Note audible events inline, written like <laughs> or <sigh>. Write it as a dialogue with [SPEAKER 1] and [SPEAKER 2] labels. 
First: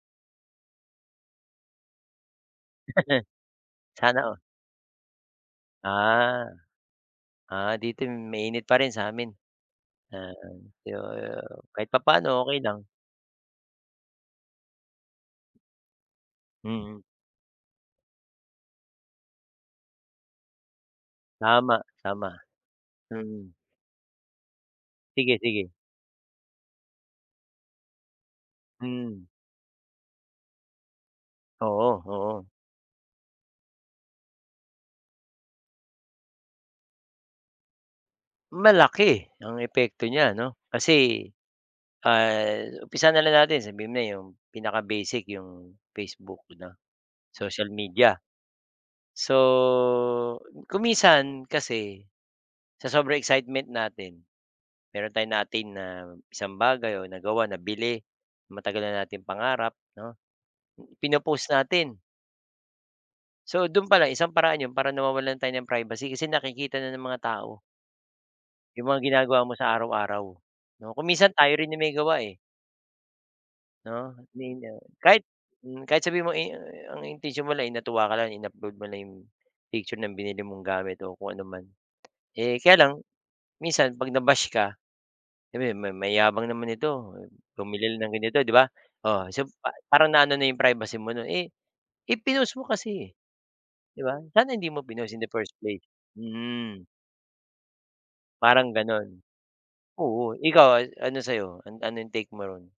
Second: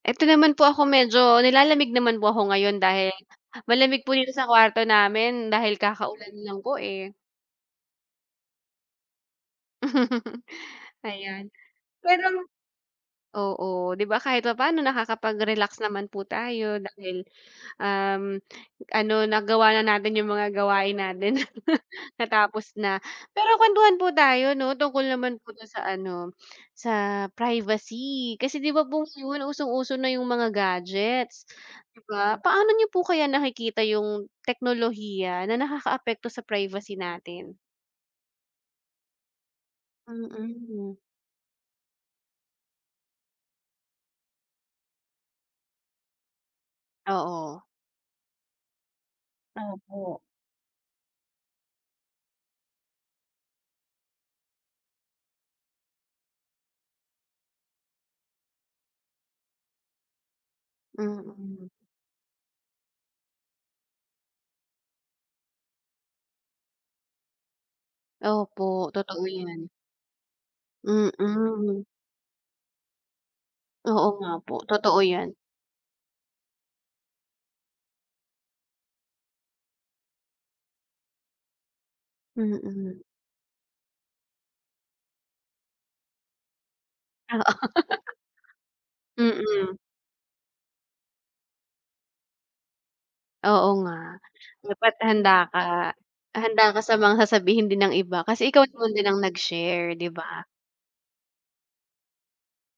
[SPEAKER 1] Eto naman po ako medyo nilalamig naman po ako ngayon dahil,
[SPEAKER 2] <chuckles>
[SPEAKER 1] malamig po
[SPEAKER 2] Sana
[SPEAKER 1] yung
[SPEAKER 2] all.
[SPEAKER 1] sa kwarto namin dahil kaka-ulan
[SPEAKER 2] Ah.
[SPEAKER 1] lang po, eh.
[SPEAKER 2] Ah, dito mainit pa rin sa amin. Ah,
[SPEAKER 1] <laughs>
[SPEAKER 2] yo
[SPEAKER 1] Ayan.
[SPEAKER 2] kahit
[SPEAKER 1] Pero
[SPEAKER 2] papaano okey lang.
[SPEAKER 1] oo. 'Di ba kahit papano nakakapag-relax naman po tayo
[SPEAKER 2] Mm.
[SPEAKER 1] dahil, um, ano nagawa na natin yung mga gawain natin.
[SPEAKER 2] Tama,
[SPEAKER 1] <chuckles>
[SPEAKER 2] tama.
[SPEAKER 1] Natapos na, pero
[SPEAKER 2] Mm.
[SPEAKER 1] kuwentuhan po tayo 'no, tungkol naman po 'to
[SPEAKER 2] Sige-sige.
[SPEAKER 1] sa ano, sa privacy, kasi 'di ba po
[SPEAKER 2] Hmm.
[SPEAKER 1] ngayon usong-uso na yung mga gadgets,
[SPEAKER 2] Oo
[SPEAKER 1] 'di ba?
[SPEAKER 2] oo.
[SPEAKER 1] Paano niyo po kaya nakikita yung teknolohiya na nakaka-apekto sa privacy natin?
[SPEAKER 2] Malaki ang epekto niya 'no
[SPEAKER 1] Mm.
[SPEAKER 2] kasi, ah, umpisahan na lang natin sabihin mo na yung pinaka-basic yung Facebook 'no,
[SPEAKER 1] Oo.
[SPEAKER 2] social media. So,
[SPEAKER 1] Opo.
[SPEAKER 2] kung minsan, kasi, sa sobrang excitement natin, meron tayong na-attain na isang bagay o nagawa, nabili, matagal na nating pangarap, 'no? Pino-post
[SPEAKER 1] Mm.
[SPEAKER 2] natin. So dun palang isang paraan yun para nawawalan tayo ng privacy kasi nakikita na ng mga tao yung
[SPEAKER 1] Opo,
[SPEAKER 2] mga
[SPEAKER 1] totoo
[SPEAKER 2] ginagawa mo sa
[SPEAKER 1] yan.
[SPEAKER 2] araw-araw, 'no? Kung minsan tayo rin yung
[SPEAKER 1] Mm.
[SPEAKER 2] may gawa, eh.
[SPEAKER 1] Oo
[SPEAKER 2] 'No?
[SPEAKER 1] nga po,
[SPEAKER 2] Ninyo.
[SPEAKER 1] totoo
[SPEAKER 2] Kahit
[SPEAKER 1] yan.
[SPEAKER 2] mhm, kahit sabihin mong i i ang intensyon mo lang ay natuwa ka lang in-upload mo lang yung picture ng binili mong gamit o kung ano man. Eh, kaya lang,
[SPEAKER 1] Mm.
[SPEAKER 2] minsan 'pag na-bash ka, sabihin may "Mayabang naman nito,
[SPEAKER 1] Oo.
[SPEAKER 2] bumili lang ng ganito" 'di ba? Oh, so pa
[SPEAKER 1] Mm.
[SPEAKER 2] parang naano na yung privacy mo nun. Eh eh, pinost mo kasi, eh.
[SPEAKER 1] Oo
[SPEAKER 2] 'Di ba?
[SPEAKER 1] nga.
[SPEAKER 2] Sana hindi mo
[SPEAKER 1] Dapat
[SPEAKER 2] pinost in the
[SPEAKER 1] handa
[SPEAKER 2] first
[SPEAKER 1] ka,
[SPEAKER 2] place.
[SPEAKER 1] handa ka
[SPEAKER 2] Hmm.
[SPEAKER 1] sa mga sasabihin din ng iba kasi ikaw
[SPEAKER 2] Parang
[SPEAKER 1] naman din ang
[SPEAKER 2] gano'n.
[SPEAKER 1] nag-share, 'di
[SPEAKER 2] Oo,
[SPEAKER 1] ba?
[SPEAKER 2] ikaw a ano sa 'yo? An anong take mo ron?